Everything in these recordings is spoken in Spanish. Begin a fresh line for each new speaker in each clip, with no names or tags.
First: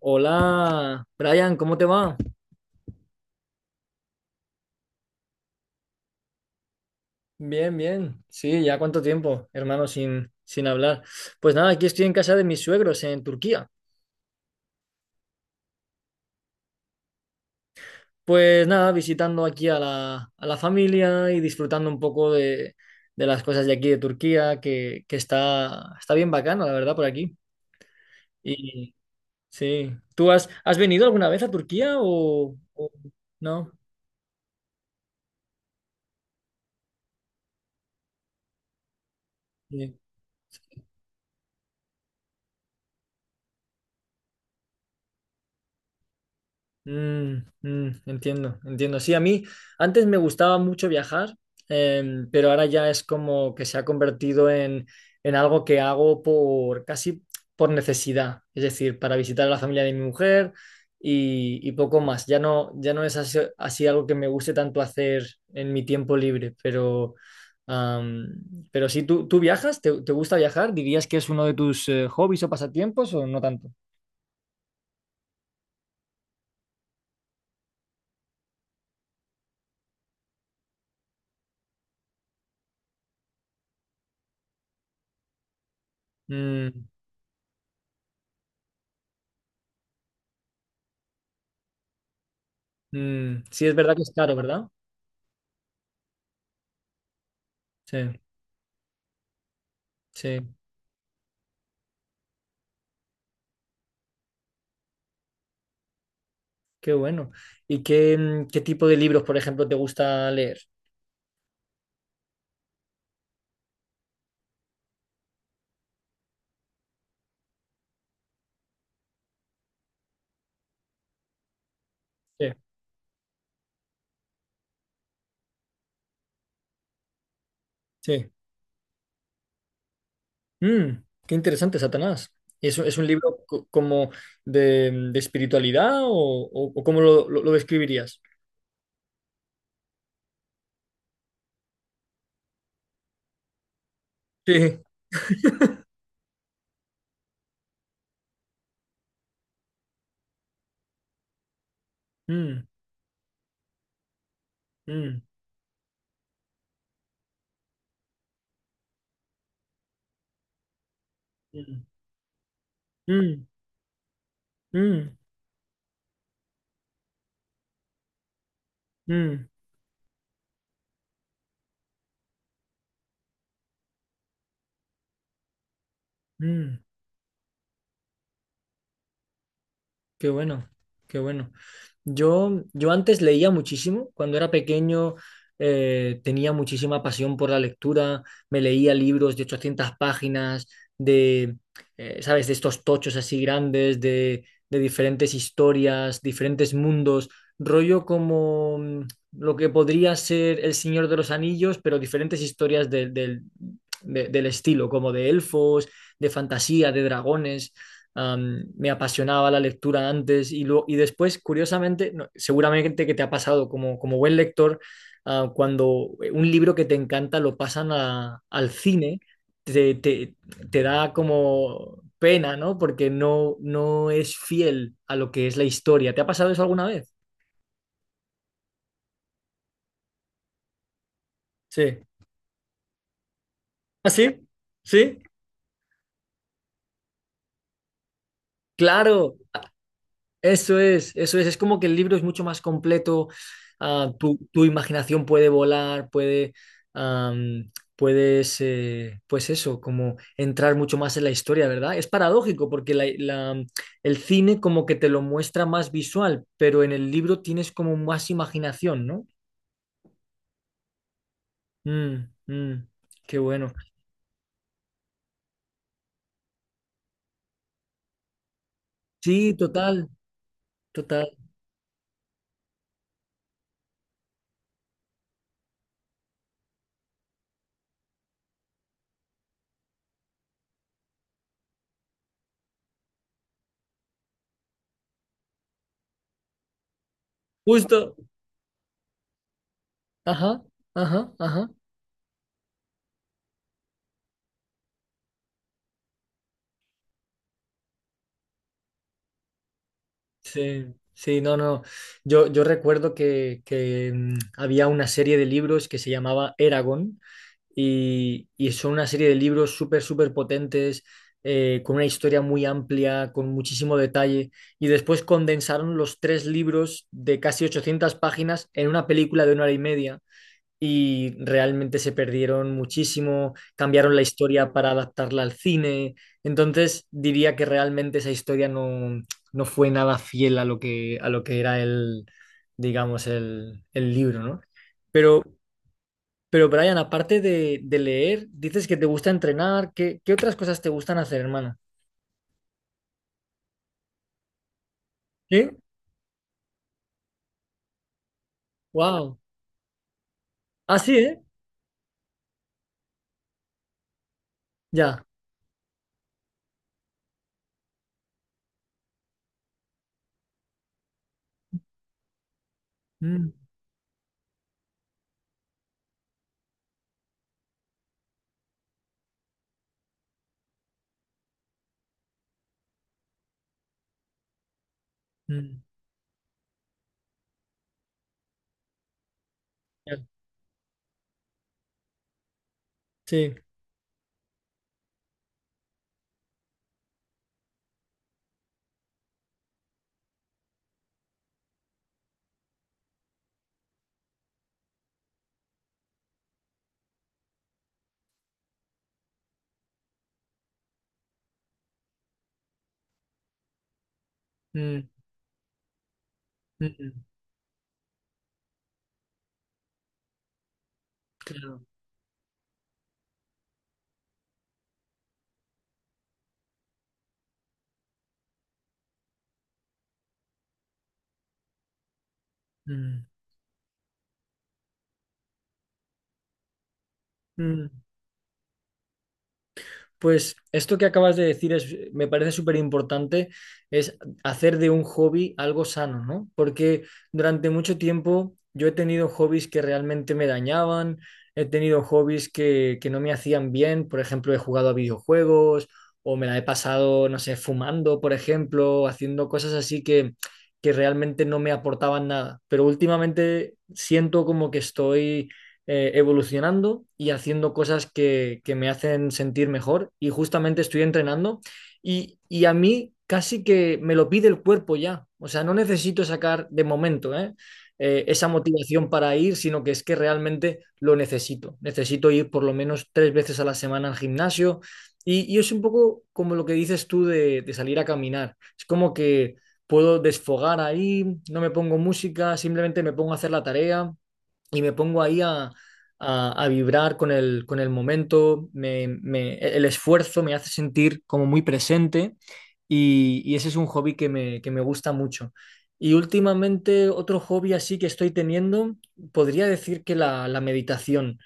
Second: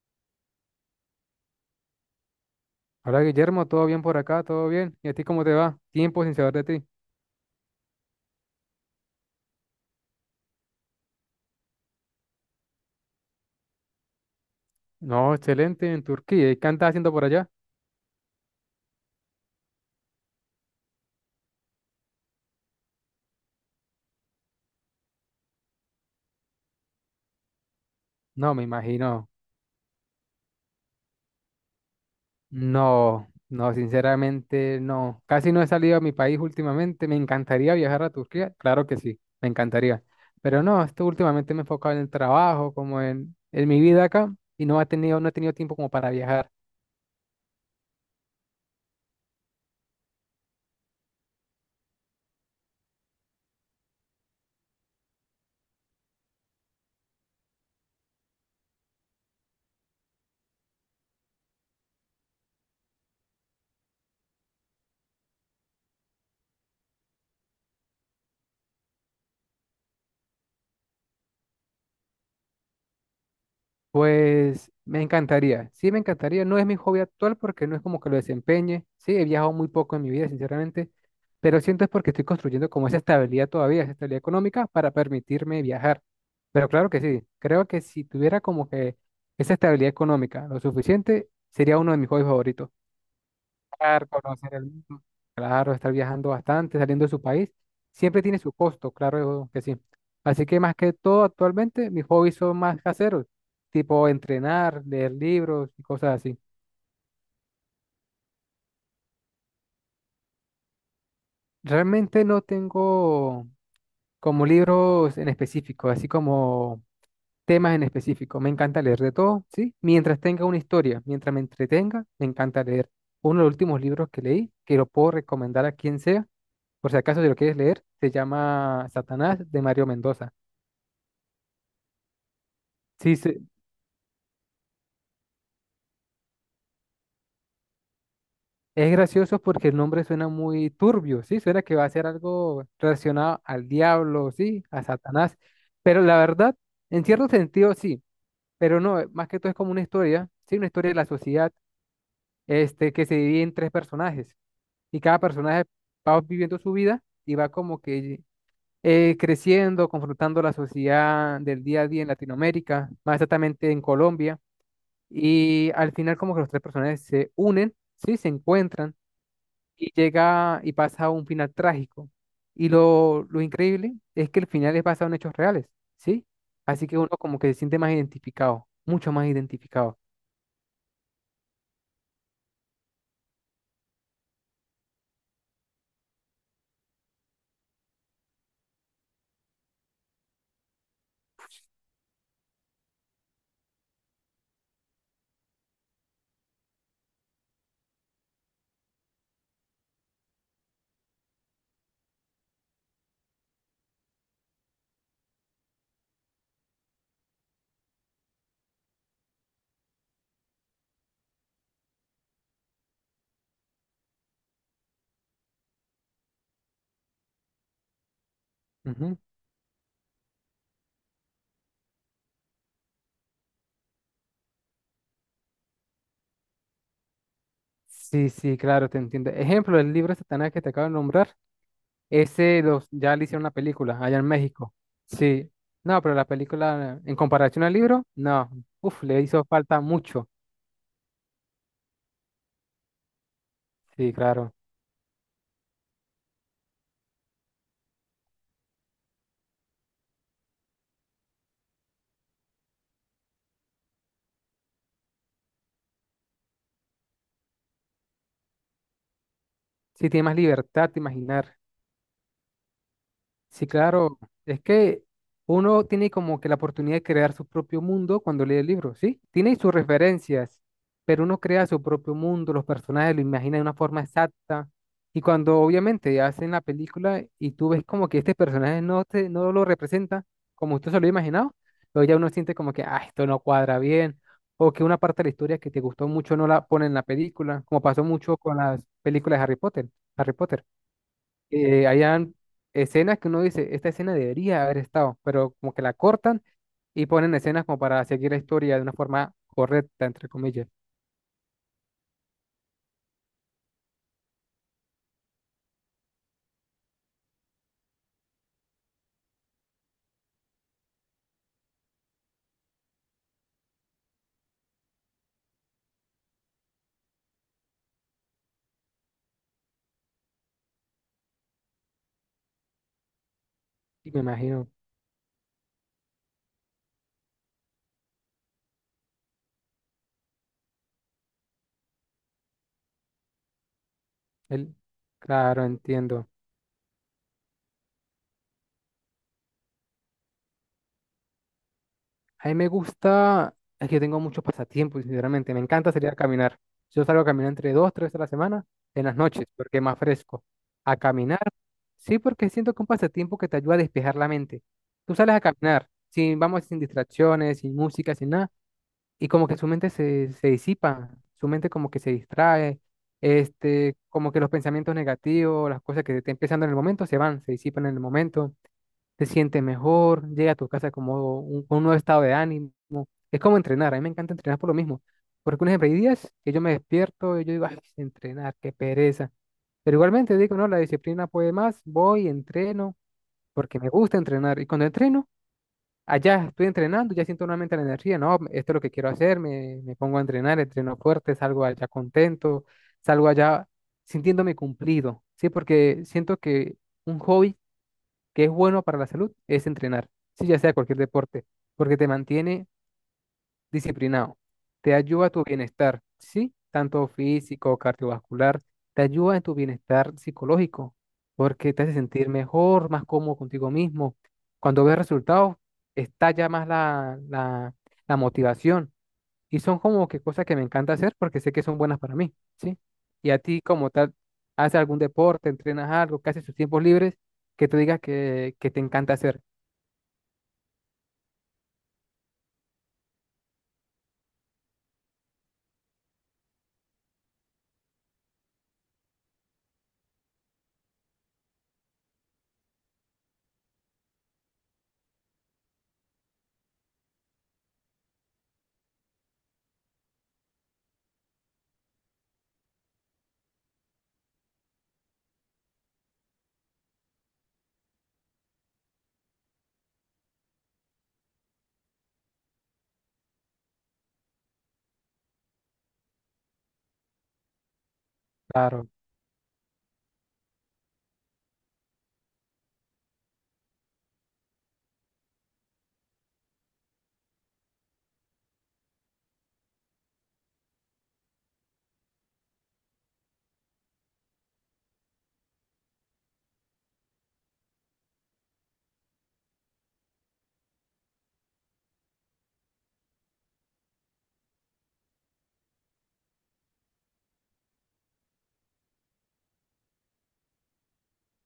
Hola, Brian, ¿cómo te va?
Hola Guillermo, ¿todo bien por acá? ¿Todo bien? ¿Y a ti cómo te va? Tiempo sin saber de ti.
Bien, bien. Sí, ya cuánto tiempo, hermano, sin hablar. Pues nada, aquí estoy en casa de mis suegros en Turquía.
No, excelente, en Turquía. ¿Y qué andas haciendo por allá?
Pues nada, visitando aquí a la familia y disfrutando un poco de las cosas de aquí de Turquía, que está bien bacano, la verdad, por aquí.
No, me
Y
imagino.
sí, ¿tú has venido alguna vez a Turquía o
No,
no?
no, sinceramente no. Casi no he salido a mi país últimamente. Me encantaría viajar a Turquía. Claro que sí, me
Sí.
encantaría. Pero no, esto últimamente me he enfocado en el trabajo, como en mi vida acá, y no he tenido tiempo como para viajar.
Mm, Entiendo, entiendo. Sí, a mí antes me gustaba mucho viajar, pero ahora ya es como que se ha convertido en algo que hago por casi por necesidad, es decir, para visitar a la familia de mi mujer y poco más. Ya no, ya no es así algo que me guste tanto hacer en mi tiempo libre, am, pero sí, ¿tú viajas? ¿Te gusta viajar? ¿Dirías que es uno de tus hobbies o pasatiempos o no tanto?
Pues me encantaría, sí me encantaría, no es mi hobby actual porque no es como que lo desempeñe, sí, he viajado muy poco en mi vida, sinceramente, pero siento es porque estoy construyendo como esa estabilidad todavía, esa estabilidad económica para permitirme viajar. Pero
Mm,
claro que sí, creo que si tuviera como que esa estabilidad económica lo suficiente, sería uno de mis hobbies favoritos
mm, sí, es verdad que
viajar,
es caro,
conocer el
¿verdad?
mundo, claro, estar viajando bastante, saliendo de su país,
Sí,
siempre tiene su costo, claro que sí. Así
sí,
que más que todo, actualmente mis hobbies son más caseros, tipo entrenar, leer libros y cosas así.
qué bueno. ¿Y qué tipo de libros, por ejemplo, te gusta leer?
Realmente no tengo como libros en específico, así como temas en específico. Me encanta leer de todo, ¿sí? Mientras tenga una historia, mientras me entretenga, me
Sí,
encanta leer. Uno de los últimos libros que leí, que lo puedo recomendar a quien sea. Por si acaso, si lo quieres leer, se
sí.
llama Satanás de Mario Mendoza.
Qué interesante, Satanás. ¿Es un
Sí,
libro como de espiritualidad o cómo lo describirías?
es gracioso porque el nombre suena muy turbio, sí, suena que va a ser algo relacionado al diablo, sí,
Sí.
a Satanás. Pero la verdad, en cierto sentido, sí, pero no, más que todo es como una historia, sí, una historia de la sociedad,
Mm,
este, que se divide en tres personajes, y cada
mm,
personaje va viviendo su vida y va como que creciendo, confrontando la sociedad del día
mm,
a día en Latinoamérica, más
mm,
exactamente en Colombia.
mm,
Y al final como que los tres personajes se unen, ¿sí? Se encuentran
mm,
y llega y pasa a un final trágico. Y lo increíble es que el final es basado en hechos reales, ¿sí?
mm.
Así que uno como que se siente más identificado, mucho más identificado.
Qué bueno, qué bueno. Yo antes leía muchísimo. Cuando era pequeño tenía muchísima pasión por la lectura. Me leía libros de 800 páginas, de, ¿sabes? De estos tochos así grandes, de diferentes historias, diferentes mundos. Rollo como lo que podría ser El Señor de los Anillos, pero diferentes historias del estilo, como de elfos, de fantasía, de dragones. Me apasionaba la lectura antes y después, curiosamente, seguramente que te ha pasado como buen lector, cuando un libro que te encanta lo pasan al
Ujú.
cine, te, te- te da como pena, ¿no? Porque no es fiel a lo que es la historia. ¿Te ha pasado eso alguna vez?
Sí, sí, claro, te entiendo. Ejemplo, el libro de Satanás que te acabo de nombrar,
Sí.
ese ya le hicieron una película
¿Ah,
allá en
sí?
México.
¿Sí?
Sí, no, pero la película en comparación al libro, no, uf, le
Claro.
hizo falta mucho.
Eso es, eso es. Es como que el libro es mucho más completo.
Sí,
Tu,
claro.
tu imaginación puede volar, am, puedes, pues eso, como entrar mucho más en la historia, ¿verdad? Es paradójico porque el cine como que te lo muestra más visual, pero en el libro tienes como más imaginación, ¿no?
Sí, tiene más libertad de imaginar.
Mm, mm, Qué
Sí,
bueno.
claro. Es que uno tiene como que la oportunidad de crear su propio mundo cuando lee el libro, ¿sí?
Sí,
Tiene sus
total,
referencias, pero
total.
uno crea su propio mundo, los personajes lo imagina de una forma exacta. Y cuando obviamente hacen la película y tú ves como que este personaje no, no lo representa como usted se lo ha imaginado, luego ya uno siente como que, ah, esto no cuadra bien, o que una parte de la historia que te gustó mucho no la pone en la película, como pasó
Justo.
mucho con las películas de Harry Potter. Harry
Ajá,
Potter,
ajá, ajá.
hayan escenas que uno dice, esta escena debería haber estado, pero como que la cortan y ponen escenas como para seguir la historia de una forma correcta, entre comillas.
Sí, sí, no, no. Yo recuerdo que había una serie de libros que se llamaba Eragon y son una serie de libros súper, súper potentes, con una historia muy amplia, con muchísimo detalle. Y después condensaron los tres libros de casi 800 páginas en una película de una hora y media y realmente se perdieron muchísimo,
Y
cambiaron
me
la
imagino,
historia para adaptarla al cine, entonces diría que realmente esa historia no fue nada fiel a lo que era digamos, el libro, ¿no?
él,
Pero,
claro, entiendo.
pero Brian, aparte de leer, dices que te gusta entrenar, ¿qué otras cosas te gustan hacer, hermano?
A mí me gusta, es que tengo muchos pasatiempos, sinceramente, me
¿Sí?
encanta salir a caminar. Yo salgo a caminar entre dos, tres veces a la semana, en las
Wow.
noches, porque es más fresco. A
Ah, sí,
caminar,
¿eh?
sí, porque siento que es un pasatiempo que te ayuda a despejar la mente. Tú
Ya.
sales a caminar, sin, vamos, sin distracciones, sin música, sin nada, y como que su mente se disipa, su mente como que se distrae,
Mm,
este, como que los pensamientos negativos, las cosas que estén pensando en el momento se van, se disipan en el momento, te sientes mejor, llega a tu casa con un nuevo estado de ánimo. Es como entrenar, a mí me encanta entrenar por lo mismo, porque un
mm,
ejemplo, hay días que yo me despierto y yo digo, ay, entrenar, qué pereza. Pero
ya.
igualmente digo, no, la disciplina puede más, voy, entreno,
Sí.
porque me gusta entrenar. Y cuando entreno, allá estoy entrenando, ya siento nuevamente la energía, no, esto es lo que quiero hacer, me pongo a entrenar, entreno fuerte, salgo allá contento, salgo allá sintiéndome cumplido, ¿sí? Porque siento que un hobby que es bueno para la salud es entrenar, sí, ya sea cualquier deporte, porque te mantiene disciplinado. Te
Mm,
ayuda a tu bienestar, ¿sí?
mm,
Tanto
mm,
físico, cardiovascular, te ayuda en tu bienestar psicológico, porque te
claro.
hace sentir mejor, más cómodo contigo mismo. Cuando ves resultados, estalla más la motivación. Y son como que cosas que me encanta hacer porque sé que son buenas para mí, ¿sí?
Mm,
Y a ti como tal, ¿haces algún deporte, entrenas algo, que haces tus tiempos libres, que, tú
mm.
digas que te encanta hacer?
Pues esto que acabas de decir me parece súper importante, es hacer de un hobby algo sano, ¿no? Porque durante mucho tiempo yo he tenido hobbies que realmente me dañaban, he tenido hobbies que no me hacían bien, por ejemplo, he jugado a videojuegos o me la he pasado, no sé, fumando, por ejemplo, haciendo cosas así que realmente no me aportaban nada. Pero últimamente siento como que estoy evolucionando y haciendo cosas que me hacen sentir mejor y justamente estoy entrenando y a mí casi que me lo pide el cuerpo ya, o sea, no necesito sacar de momento, ¿eh? Esa
Claro,
motivación para ir, sino que es que realmente lo necesito, necesito ir por lo menos tres veces a la semana al gimnasio y es un poco como lo que dices tú de salir a caminar, es como que puedo desfogar ahí, no me pongo música, simplemente me pongo a hacer la tarea y me pongo ahí a vibrar con el momento, el esfuerzo me hace sentir como muy presente y ese es un hobby que me gusta mucho. Y últimamente otro hobby así que estoy teniendo, podría decir que la meditación.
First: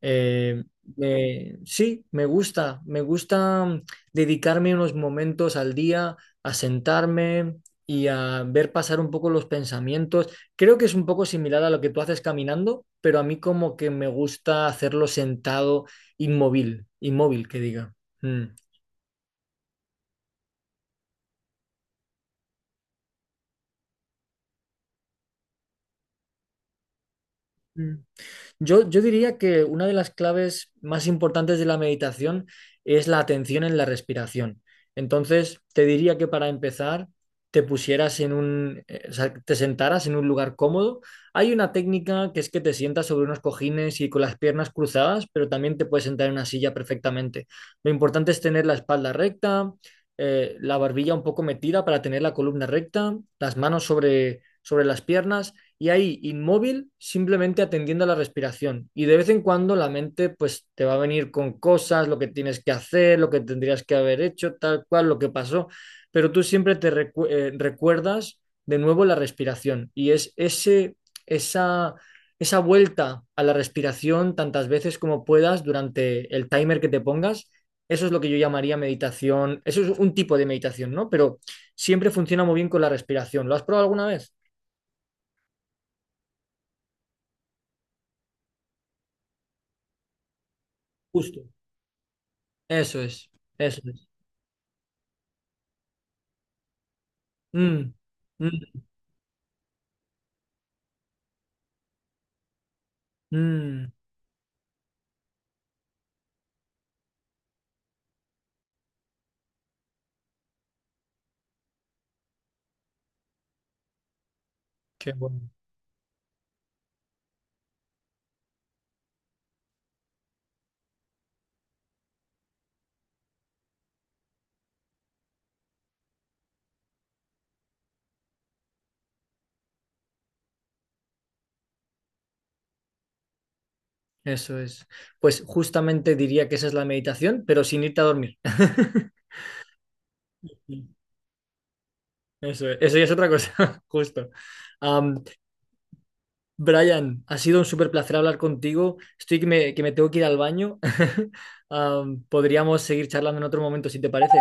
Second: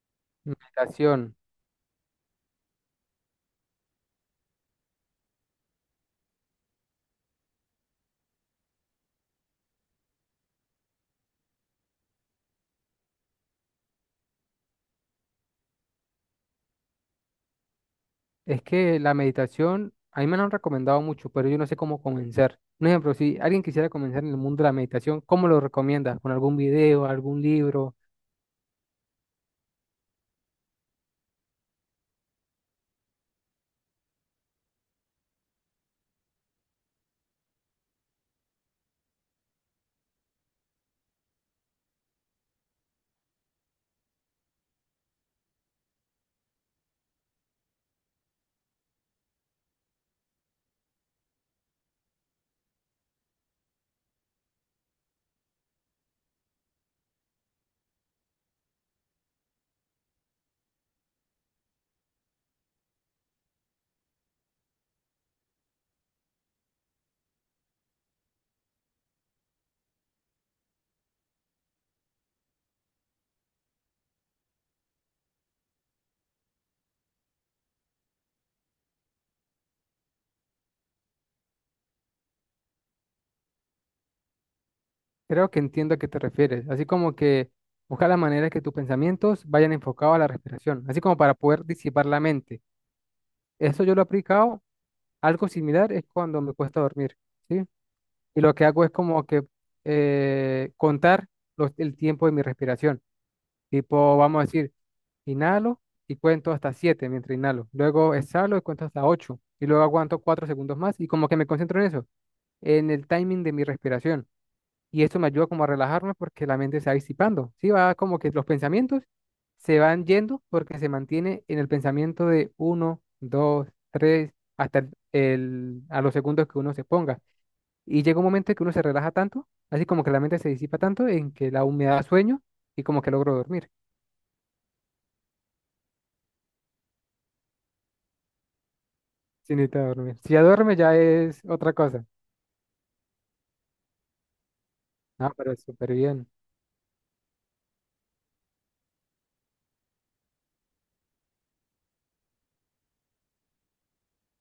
Eh,
meditación.
sí, me gusta dedicarme unos momentos al día a sentarme y a ver pasar un poco los pensamientos. Creo que es un poco similar a lo que tú haces caminando, pero a mí como que me gusta hacerlo sentado, inmóvil, inmóvil, que diga. Mm.
Es que la meditación, a mí me la han recomendado mucho, pero yo no sé cómo comenzar. Un ejemplo, si alguien quisiera comenzar en el mundo de la meditación, ¿cómo lo recomiendas? ¿Con algún video, algún
Mm.
libro?
Yo diría que una de las claves más importantes de la meditación es la atención en la respiración. Entonces, te diría que para empezar, te pusieras o sea, te sentaras en un lugar cómodo. Hay una técnica que es que te sientas sobre unos cojines y con las piernas cruzadas, pero también te puedes sentar en una silla perfectamente. Lo importante es tener la espalda recta, la barbilla un poco metida para tener la columna recta, las manos sobre las piernas y ahí inmóvil, simplemente atendiendo a la respiración. Y de vez en cuando la mente pues te va a venir con cosas, lo que tienes que hacer, lo que tendrías que haber hecho, tal cual, lo que pasó, pero tú siempre te recuerdas de nuevo la respiración y es esa, esa vuelta a la respiración tantas veces como puedas durante el timer que te pongas. Eso es lo que yo llamaría meditación. Eso es un tipo de meditación, ¿no? Pero siempre funciona muy bien con la respiración. ¿Lo has probado alguna vez?
Creo que entiendo a qué te refieres. Así como que buscar la manera que tus pensamientos vayan enfocados a la respiración, así como para
Justo.
poder disipar la mente.
Eso es, eso
Eso yo lo he
es.
aplicado. Algo similar es cuando me cuesta dormir, ¿sí?
Mm,
Y lo que
mm,
hago es como que contar el tiempo de mi respiración.
mm,
Tipo, vamos a decir, inhalo y cuento hasta 7 mientras inhalo. Luego exhalo y cuento hasta ocho, y luego aguanto 4 segundos más y como que me concentro en eso, en el timing de mi respiración. Y
Qué
esto me ayuda
bueno.
como a relajarme porque la mente se va disipando. Sí, va como que los pensamientos se van yendo porque se mantiene en el pensamiento de uno, 2, 3 hasta a los segundos que uno se ponga. Y llega un momento en que uno se relaja tanto, así como que la mente se disipa tanto en que la humedad da sueño y como que logro dormir.
Eso es. Pues justamente diría que esa es la meditación, pero sin irte a dormir.
Sí, necesita dormir. Si ya duerme, ya es otra cosa.
Eso es, eso ya es otra cosa, justo. Am,
Ah, pero súper bien.
Brian, ha sido un súper placer hablar contigo. Estoy que me tengo que ir al baño. Podríamos seguir charlando en otro momento, si te parece.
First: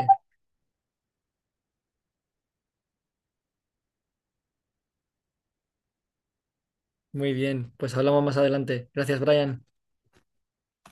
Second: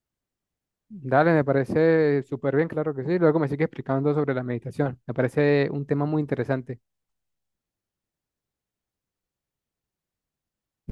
Dale, me parece súper bien, claro que sí. Luego me sigue explicando sobre la meditación. Me parece un tema muy interesante.
Muy bien, pues hablamos más adelante. Gracias, Brian.